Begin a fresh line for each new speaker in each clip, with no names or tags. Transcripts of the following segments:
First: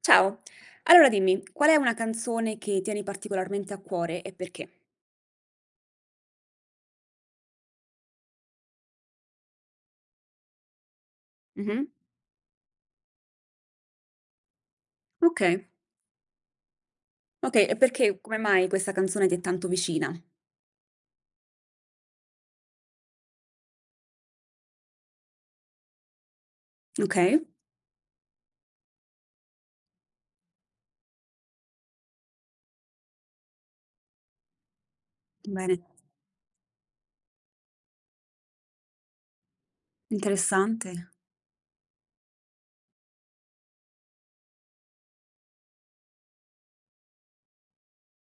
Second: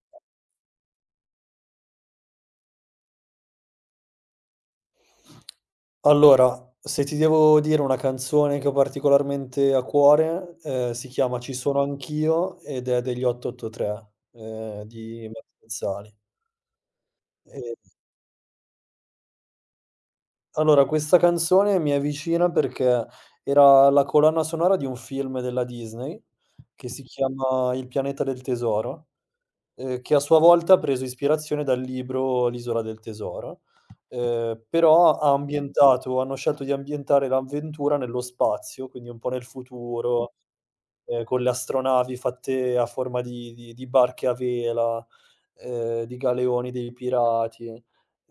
Ciao, allora dimmi, qual è una canzone che tieni particolarmente a cuore e perché?
Allora, se ti devo dire una canzone che ho particolarmente a cuore, si chiama "Ci sono
Mh-mh.
anch'io" ed è degli 883, di Matteo
Okay,
Pezzali.
okay,
E
e perché come mai questa canzone ti è tanto vicina?
Allora, questa canzone mi è vicina perché era la colonna sonora di un film della Disney che si
Okay,
chiama Il pianeta del tesoro, che a sua volta ha preso ispirazione dal libro L'isola del tesoro, però ha
bene,
ambientato hanno scelto di ambientare l'avventura nello spazio, quindi un po' nel futuro,
interessante.
con le astronavi fatte a forma di barche a vela, di galeoni dei pirati.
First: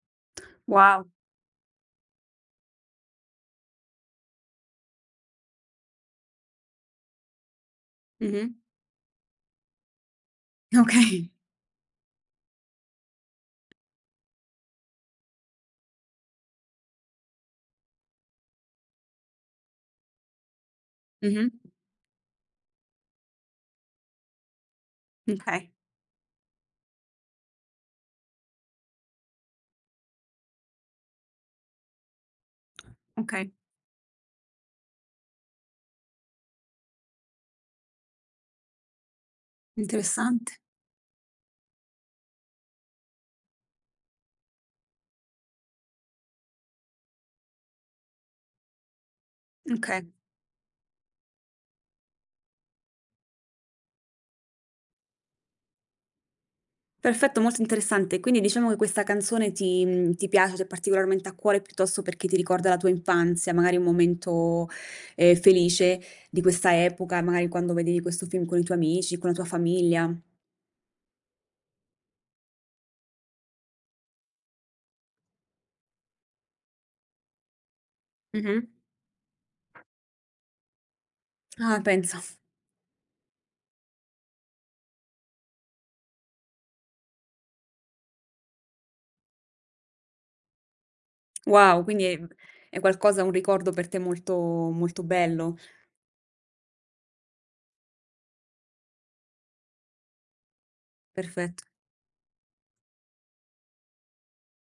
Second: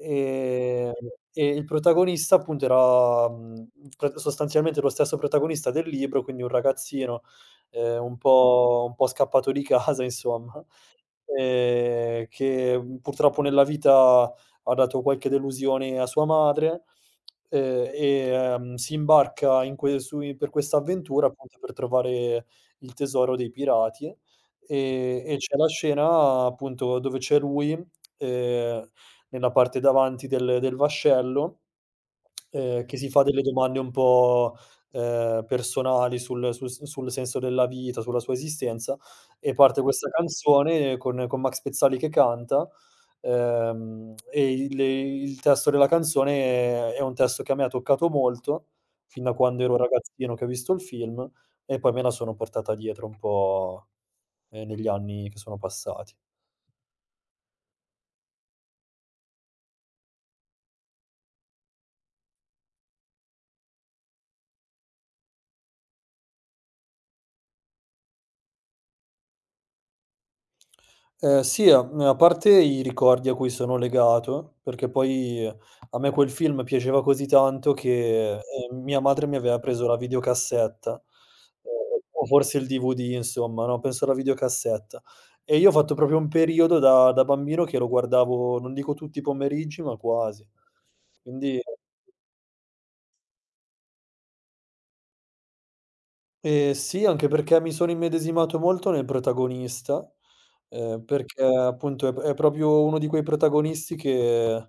Ehm,
Wow.
e il protagonista appunto era, pr sostanzialmente lo stesso protagonista del libro, quindi un ragazzino, un
Mh-mh.
po' un po' scappato di casa insomma,
Okay.
che, purtroppo nella vita ha dato qualche delusione a sua madre, e, si imbarca in que su i per questa avventura
Mh-mh.
appunto per trovare il tesoro dei pirati, e c'è la
Okay,
scena appunto dove c'è lui, ehm nella parte davanti del vascello, che si fa delle
okay,
domande un po', personali sul senso della vita, sulla sua esistenza, e parte questa
interessante.
canzone con Max Pezzali che canta, e il testo della canzone è un testo che a me ha toccato molto, fin da quando ero
Okay.
ragazzino che ho visto il film, e poi me la sono portata dietro un po', negli anni che sono passati.
Perfetto, molto interessante. Quindi diciamo che questa canzone ti mhmm, ti piace, ti è particolarmente a cuore, piuttosto perché ti ricorda la tua infanzia, magari un momento, felice di questa epoca, magari quando vedevi questo film con i tuoi amici, con la tua famiglia.
Sì, a parte i ricordi a cui sono legato, perché poi a me quel film piaceva così tanto che,
Mh-mh.
mia madre mi aveva preso la videocassetta,
Ah, pensa.
o forse il DVD insomma, no, penso la videocassetta. E io ho fatto proprio un periodo da bambino che lo guardavo, non dico tutti i pomeriggi, ma quasi. Quindi
Wow, quindi è qualcosa un ricordo per te molto molto bello.
Sì, anche perché mi sono immedesimato molto nel protagonista, perché
Perfetto.
appunto è proprio uno di quei protagonisti che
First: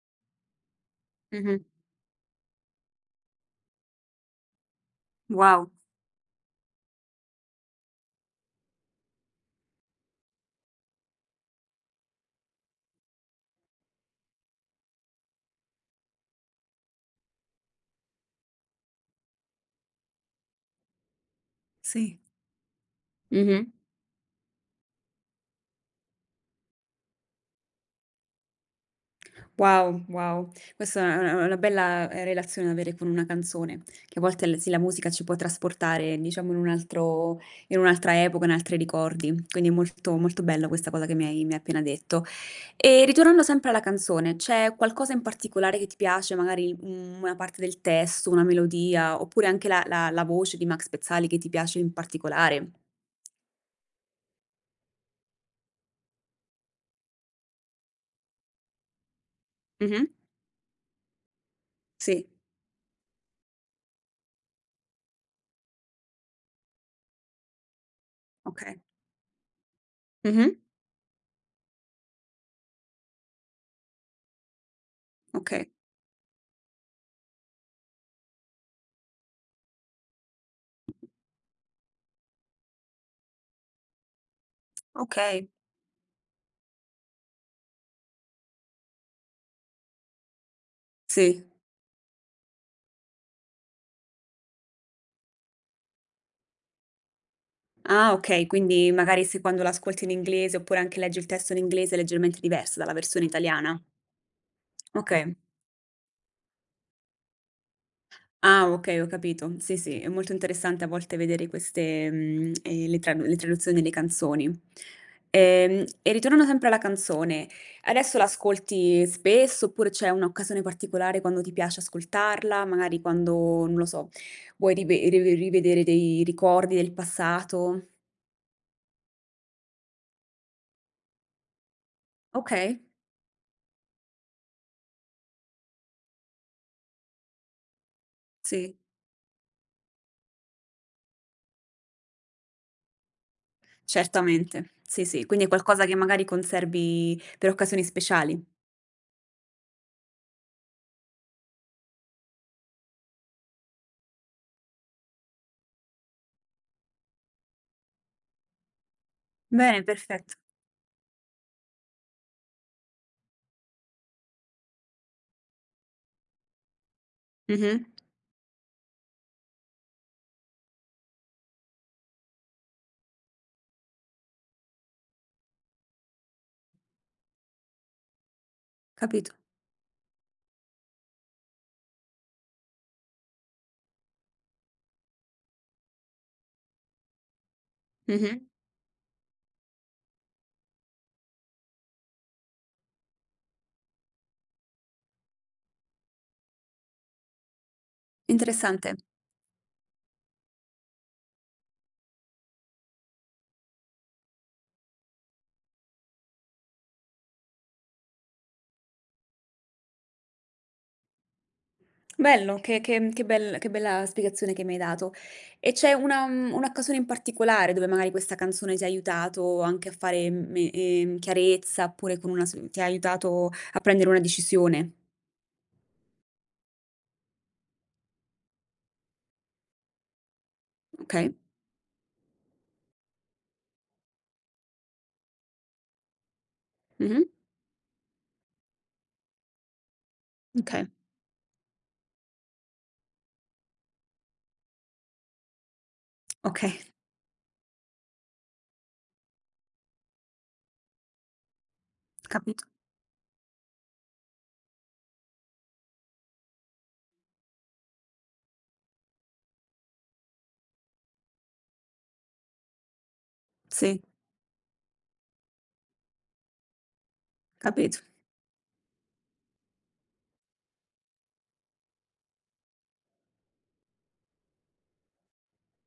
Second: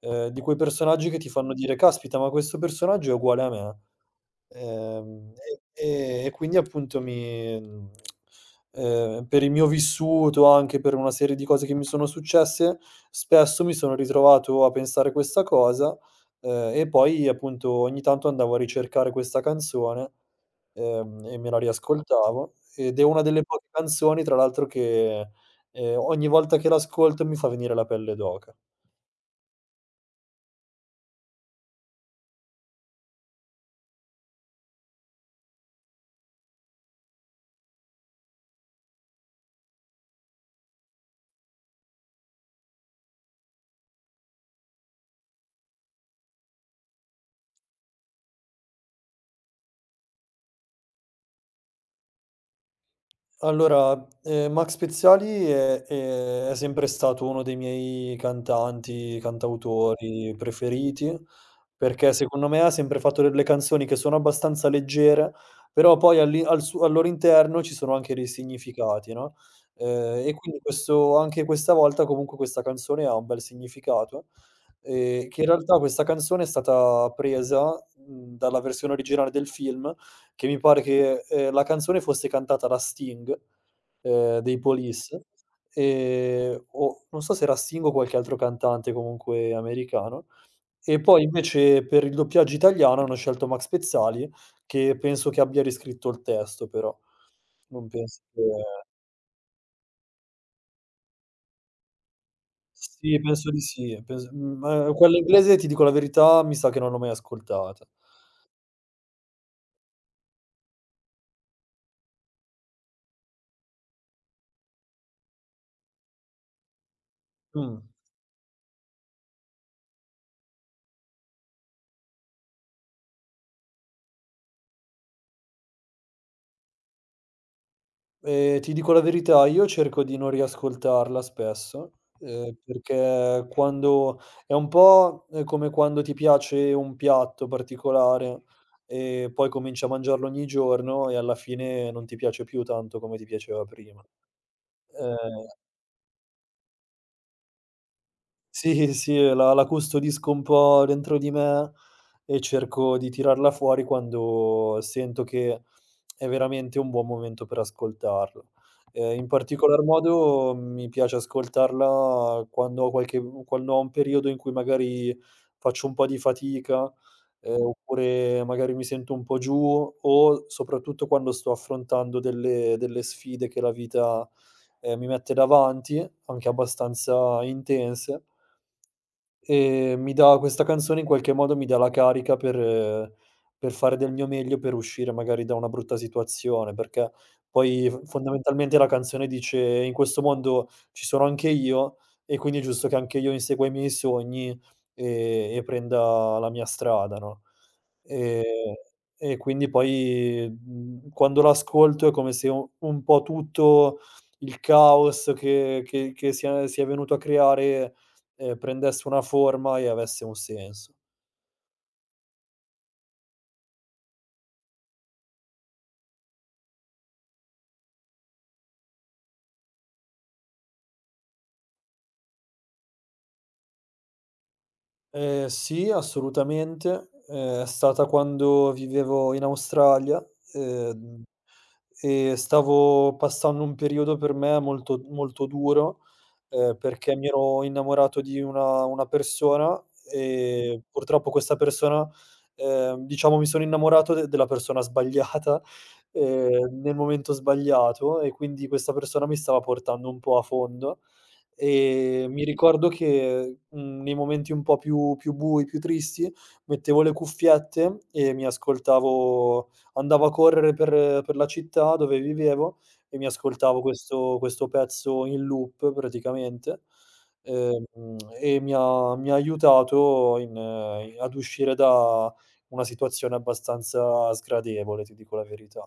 di quei personaggi che ti fanno
Mh-mh.
dire: "Caspita, ma questo personaggio è uguale a me". Ehm,
Wow.
e quindi appunto per il mio vissuto, anche per una serie di cose che mi sono successe, spesso mi sono ritrovato a pensare questa cosa, e poi appunto ogni tanto andavo a ricercare questa canzone, e me la
Sì.
riascoltavo ed è una delle
Mh-mh.
poche canzoni tra l'altro che, ogni volta che l'ascolto mi fa venire la pelle d'oca.
Wow, wow. Questa è una bella, relazione da avere con una canzone, che a volte l sì, la musica ci può trasportare, diciamo, in un altro in un'altra epoca, in altri ricordi. Quindi è molto molto bella questa cosa che mi hai appena detto. E ritornando sempre alla canzone, c'è qualcosa in particolare che ti piace, magari, mhmm, una parte del testo, una melodia, oppure anche la voce di Max Pezzali che ti piace in particolare?
Allora, Max Pezzali è sempre stato uno dei miei cantanti,
Mh-mh.
cantautori preferiti, perché
Sì,
secondo me ha sempre fatto delle canzoni che sono abbastanza leggere, però poi all'i al su al loro interno ci sono anche dei
okay.
significati, no, e
Mh-mh.
quindi questo anche questa volta comunque questa canzone ha un bel significato, che in
Okay,
realtà questa canzone è stata presa, dalla versione originale del film che mi pare che, la canzone fosse cantata da Sting, dei Police,
okay.
o non so se era Sting o qualche altro cantante comunque americano. E poi
Sì.
invece per il doppiaggio italiano hanno scelto Max Pezzali, che penso che abbia riscritto il testo però, non
Ah,
penso che
okay, quindi magari se quando l'ascolti in inglese, oppure anche leggi il testo in inglese, è leggermente diverso dalla
sì,
versione
penso di
italiana.
sì, quella
Okay.
inglese ti dico la verità, mi sa che non l'ho mai ascoltata.
Ah, okay, ho capito. Sì, sì, è molto interessante a volte vedere queste, mhmm, le traduzioni delle canzoni. E ritornando sempre alla canzone,
Mh.
adesso l'ascolti spesso, oppure c'è un'occasione particolare quando ti piace ascoltarla? Magari quando, non lo so, vuoi rivedere dei ricordi del passato?
Ti dico la verità, io cerco di non riascoltarla spesso,
Okay,
perché quando è un po', come quando ti piace un piatto particolare
sì.
e poi cominci a mangiarlo ogni giorno e alla fine non ti piace più tanto come ti piaceva prima.
Certamente, sì, sì, quindi
Ehm
è qualcosa che magari conservi per occasioni speciali.
Sì, sì, la custodisco un po' dentro di me e cerco di tirarla fuori quando sento che è veramente un buon momento per ascoltarla. In particolar
Bene, perfetto.
modo mi piace ascoltarla quando ho un periodo in cui magari faccio un po' di fatica,
Mh-mh.
oppure magari mi sento un po' giù o soprattutto quando sto affrontando delle sfide che la vita, mi mette davanti, anche abbastanza intense.
Capito.
Mi dà questa canzone in qualche modo mi dà la carica per fare del mio meglio per uscire magari da una brutta situazione, perché poi f
Mh-mh.
fondamentalmente la canzone dice: "In questo mondo ci sono anche io e quindi è giusto che anche io insegua i miei sogni e prenda la mia strada", no, ehm,
Interessante.
e quindi poi, quando l'ascolto è come se u un po' tutto il caos che si è venuto a creare prendesse una forma e avesse un senso.
Bello, che bella spiegazione che mi hai dato. E c'è una mhmm, un'occasione in particolare dove magari questa canzone ti ha aiutato anche a fare me chiarezza, oppure con una s ti ha aiutato a prendere una decisione?
Sì, assolutamente, è stata quando vivevo in Australia, ehm,
Okay.
e stavo passando un periodo per me molto molto duro, perché
Mh-mh.
mi ero innamorato di una persona e
Okay,
purtroppo questa persona diciamo mi sono innamorato de della persona sbagliata,
okay,
nel momento sbagliato e quindi questa persona mi stava portando un po' a fondo. Mi
capito.
ricordo che, nei momenti un po' più bui, più tristi, mettevo le cuffiette e mi ascoltavo andavo a correre per la città dove vivevo e mi ascoltavo
Sì,
questo pezzo in loop praticamente, ehm,
capito.
e mi ha aiutato in ad uscire da una situazione abbastanza sgradevole, ti dico la verità.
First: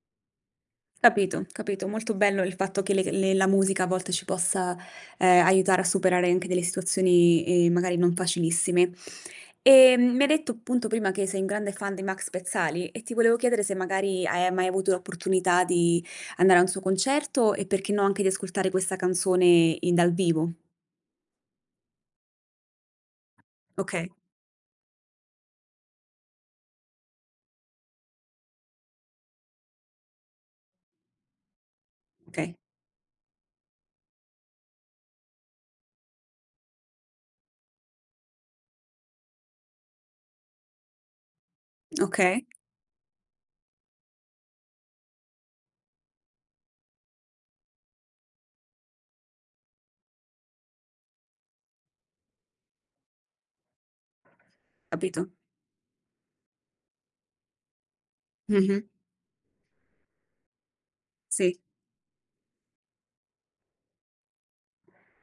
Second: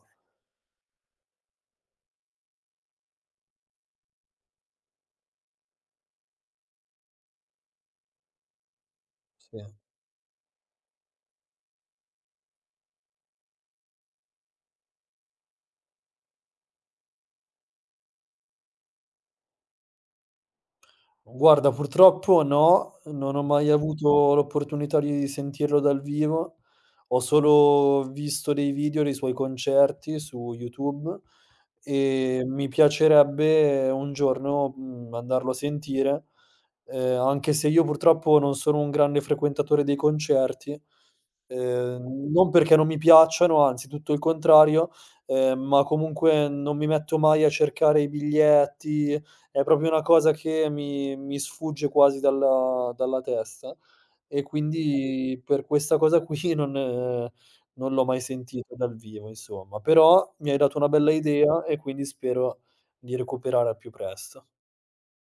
Capito, capito. Molto bello il fatto che le la musica a volte ci possa, aiutare a superare anche delle situazioni, magari non facilissime.
Sì.
Mi hai detto appunto prima che sei un grande fan di Max Pezzali e ti volevo chiedere se magari hai mai avuto l'opportunità di andare a un suo concerto e perché no anche di ascoltare questa canzone in dal vivo.
Guarda, purtroppo no, non ho mai
Okay,
avuto l'opportunità di sentirlo dal vivo. Ho solo visto dei video dei suoi concerti su YouTube.
okay,
Mi piacerebbe un giorno, andarlo a sentire, anche se io purtroppo non sono un grande frequentatore dei concerti,
okay,
non perché non mi piacciono, anzi tutto il contrario, ma comunque non mi metto mai a cercare i biglietti, è proprio una cosa che mi sfugge quasi dalla testa e
capito.
quindi per questa cosa qui non l'ho mai sentito
Mh-mh,
dal vivo insomma, però mi hai dato una bella
sì.
idea e quindi spero di recuperare al più presto.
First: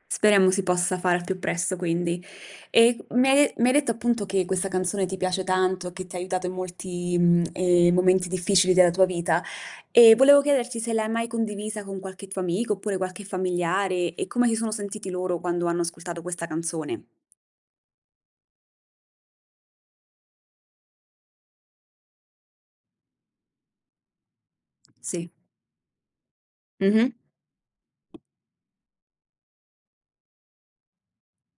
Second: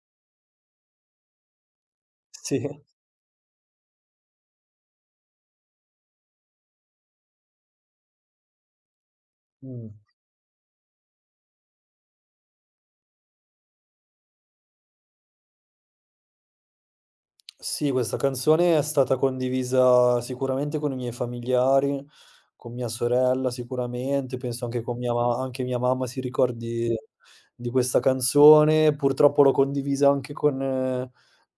Speriamo si possa fare al più presto quindi.
Sì,
E mi hai detto appunto che questa canzone ti piace tanto, che ti ha aiutato in molti, mhmm, momenti difficili della tua vita,
mh.
e volevo chiederti se l'hai mai condivisa con qualche tuo amico, oppure qualche familiare, e come si sono sentiti loro quando hanno ascoltato questa canzone?
Sì, questa canzone è stata condivisa sicuramente con i miei familiari, con mia sorella sicuramente, penso anche con mia
Sì.
ma anche mia mamma si ricordi
Mh-mh.
di questa canzone. Purtroppo l'ho condivisa anche con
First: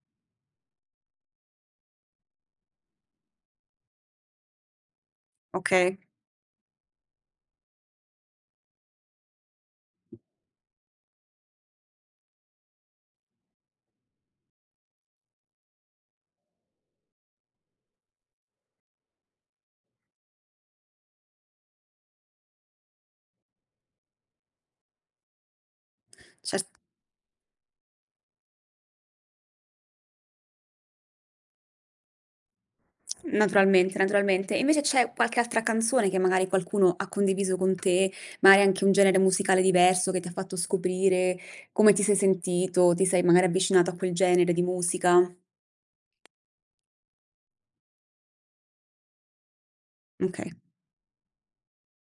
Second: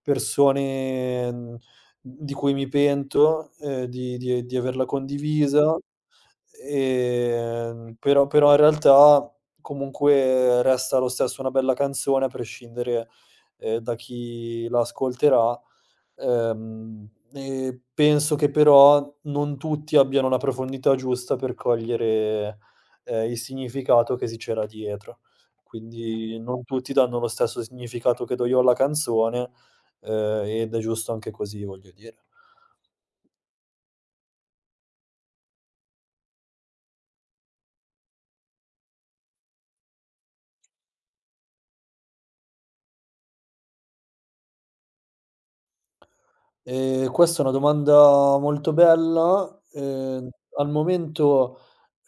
persone, di cui mi pento, di averla condivisa.
Okay,
Però in realtà comunque resta lo stesso una bella canzone a prescindere, da chi la ascolterà. E penso che però non tutti abbiano la profondità giusta per cogliere, il significato che si c'era dietro. Quindi
cer
non tutti danno lo stesso significato che do io alla canzone, ed è giusto anche così, voglio dire.
Naturalmente, naturalmente. Invece c'è qualche altra canzone che magari qualcuno ha condiviso con te, magari anche un genere musicale diverso che ti ha fatto scoprire come ti sei sentito, ti sei magari avvicinato a quel genere di musica?
Questa è una domanda molto bella.
Okay,
Al momento,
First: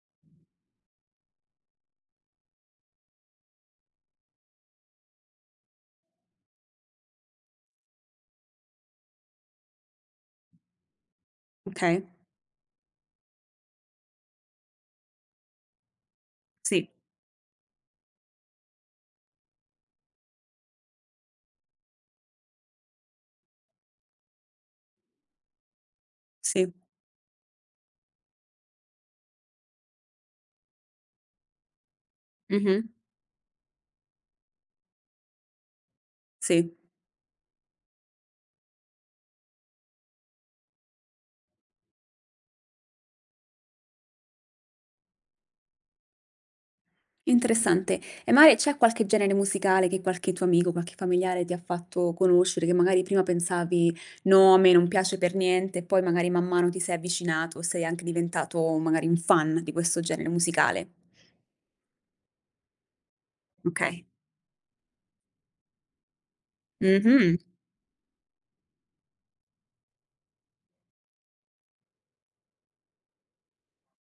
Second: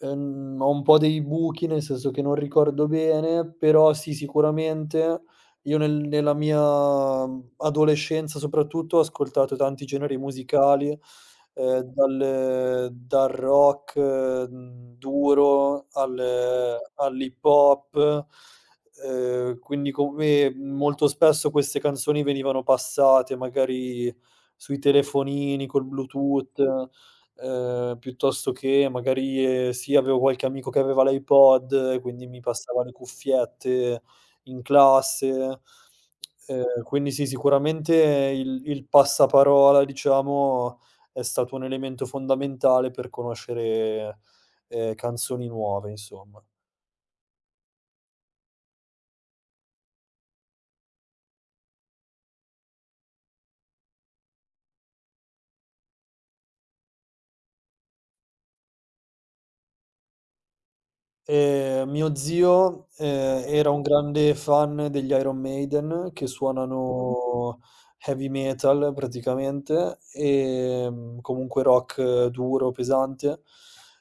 ho un po' dei buchi, nel senso che non ricordo bene, però sì, sicuramente io nella mia adolescenza soprattutto ho ascoltato tanti generi musicali,
okay.
dal rock, duro al
Sì,
all'hip hop, quindi come molto spesso queste canzoni venivano passate magari sui telefonini col Bluetooth,
sì.
piuttosto che magari, sì, avevo qualche amico che aveva l'iPod e quindi mi passava
Mh-mh.
le cuffiette in classe.
Sì,
Quindi sì, sicuramente il passaparola, diciamo, è stato un elemento fondamentale per conoscere, canzoni nuove, insomma.
interessante. E magari c'è qualche genere musicale che qualche tuo amico, qualche familiare ti ha fatto conoscere, che magari prima pensavi: "No, a me non piace per niente", e poi magari man mano ti sei avvicinato, sei anche diventato magari un fan di questo genere musicale?
Mio zio, era un
Okay.
grande fan degli Iron Maiden che
Mh-mh.
suonano heavy metal praticamente e comunque rock duro, pesante.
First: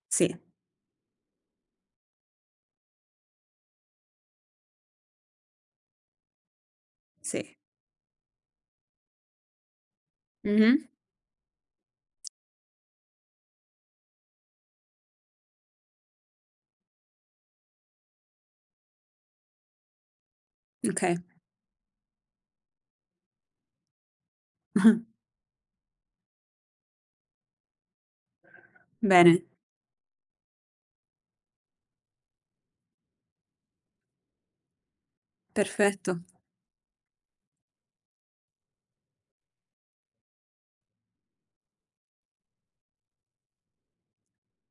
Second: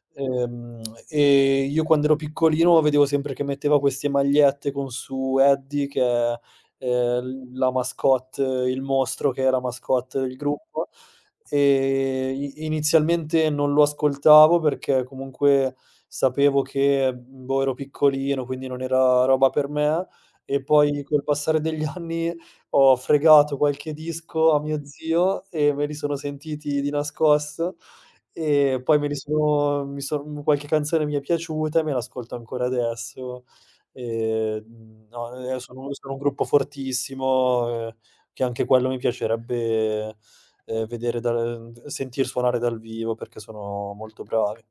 Sì,
Ehm, io quando ero piccolino vedevo sempre che metteva queste magliette con su Eddie che è eh,
sì.
la mascotte, il mostro che è la mascotte del
Mh-mh.
gruppo. I inizialmente non lo ascoltavo perché comunque sapevo che, boh, ero piccolino, quindi non era roba per me, e poi
Okay.
col passare degli anni ho fregato qualche disco a mio zio e me li sono sentiti di nascosto e poi me li
Bene,
sono mi son qualche canzone mi è piaciuta e me l'ascolto ancora adesso. No, sono un
perfetto.
gruppo fortissimo, che anche quello mi piacerebbe vedere dal sentir suonare dal vivo perché sono molto bravi.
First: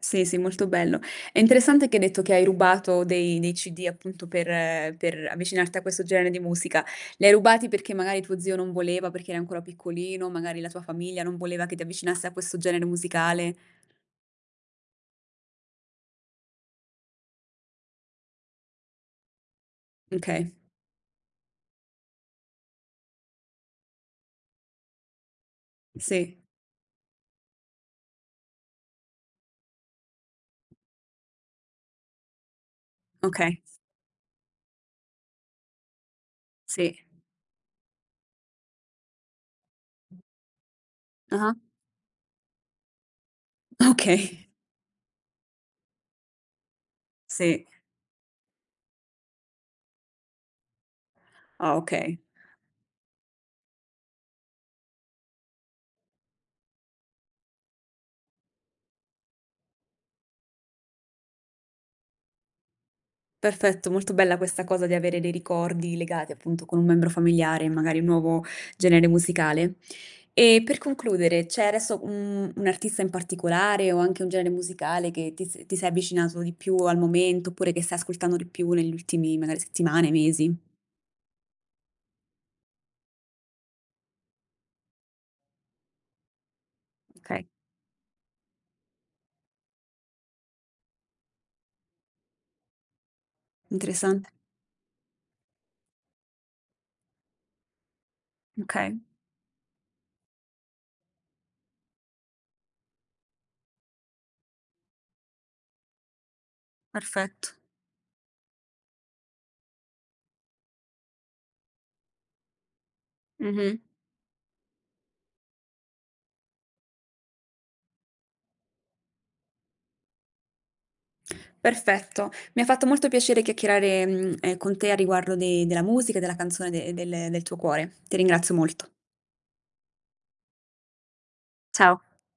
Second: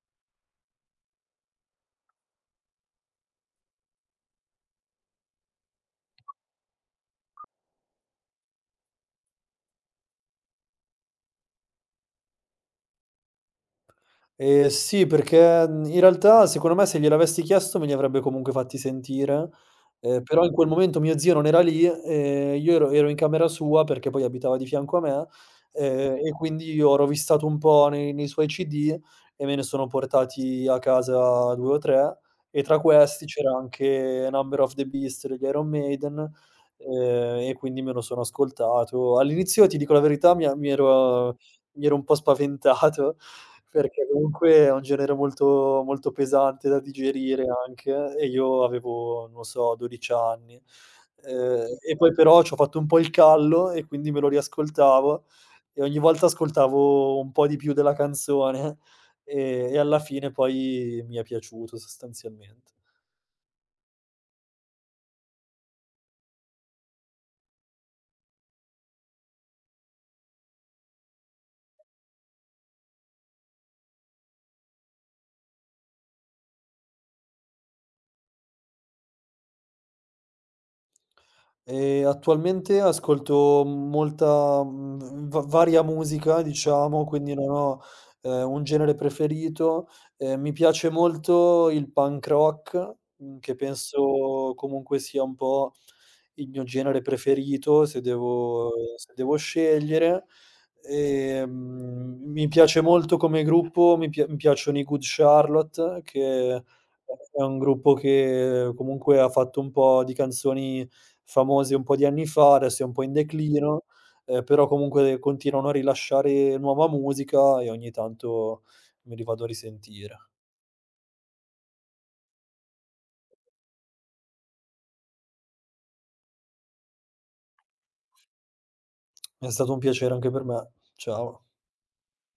Sì, sì, molto bello. È interessante che hai detto che hai rubato dei CD appunto per avvicinarti a questo genere di musica. Li hai rubati perché magari tuo zio non voleva, perché eri ancora piccolino, magari la tua famiglia non voleva che ti avvicinassi a questo genere musicale.
Sì, perché, in realtà secondo me se gliel'avessi chiesto me li avrebbe comunque fatti sentire, però
Okay,
in quel momento mio zio non era lì, io ero in camera sua perché poi abitava di fianco a me, e
sì,
quindi io ho rovistato un po' nei suoi CD e me ne sono portati a casa 2 o 3 e tra questi c'era
okay,
anche Number of the Beast degli Iron Maiden,
sì.
e quindi me lo sono ascoltato. All'inizio, ti dico la verità,
Ah-ah.
mi ero un po' spaventato perché
Okay,
comunque è un genere molto molto pesante da digerire
sì.
anche e io avevo, non so, 12 anni.
Ah,
E poi
okay.
però c'ho fatto un po' il callo e quindi me lo riascoltavo e ogni volta ascoltavo un po' di più della canzone e alla fine poi mi è piaciuto sostanzialmente.
Perfetto, molto bella questa cosa di avere dei ricordi legati appunto con un membro familiare, magari un nuovo genere musicale. E per concludere, c'è adesso un artista in particolare o anche un genere musicale che ti, s- ti sei avvicinato di più al momento oppure che stai ascoltando di più negli ultimi magari settimane, mesi?
Attualmente ascolto molta, va varia musica diciamo,
Ok,
quindi non ho, un genere preferito. Mi piace molto il punk rock, che
Interessante.
penso comunque sia un po' il mio genere preferito
Ok,
se devo scegliere. Ehm, mi piace molto come gruppo, mi piacciono i Good Charlotte che è
perfetto.
un gruppo che comunque ha fatto un po' di canzoni famosi un po' di anni fa, adesso è un po' in
Mhm.
declino, però comunque continuano a rilasciare nuova musica e ogni tanto me li vado a risentire.
Perfetto, mi ha fatto molto piacere chiacchierare, mm, con te a riguardo de- della musica e della canzone de- del del tuo cuore. Ti ringrazio molto.
È stato un piacere anche per me. Ciao.
Ciao.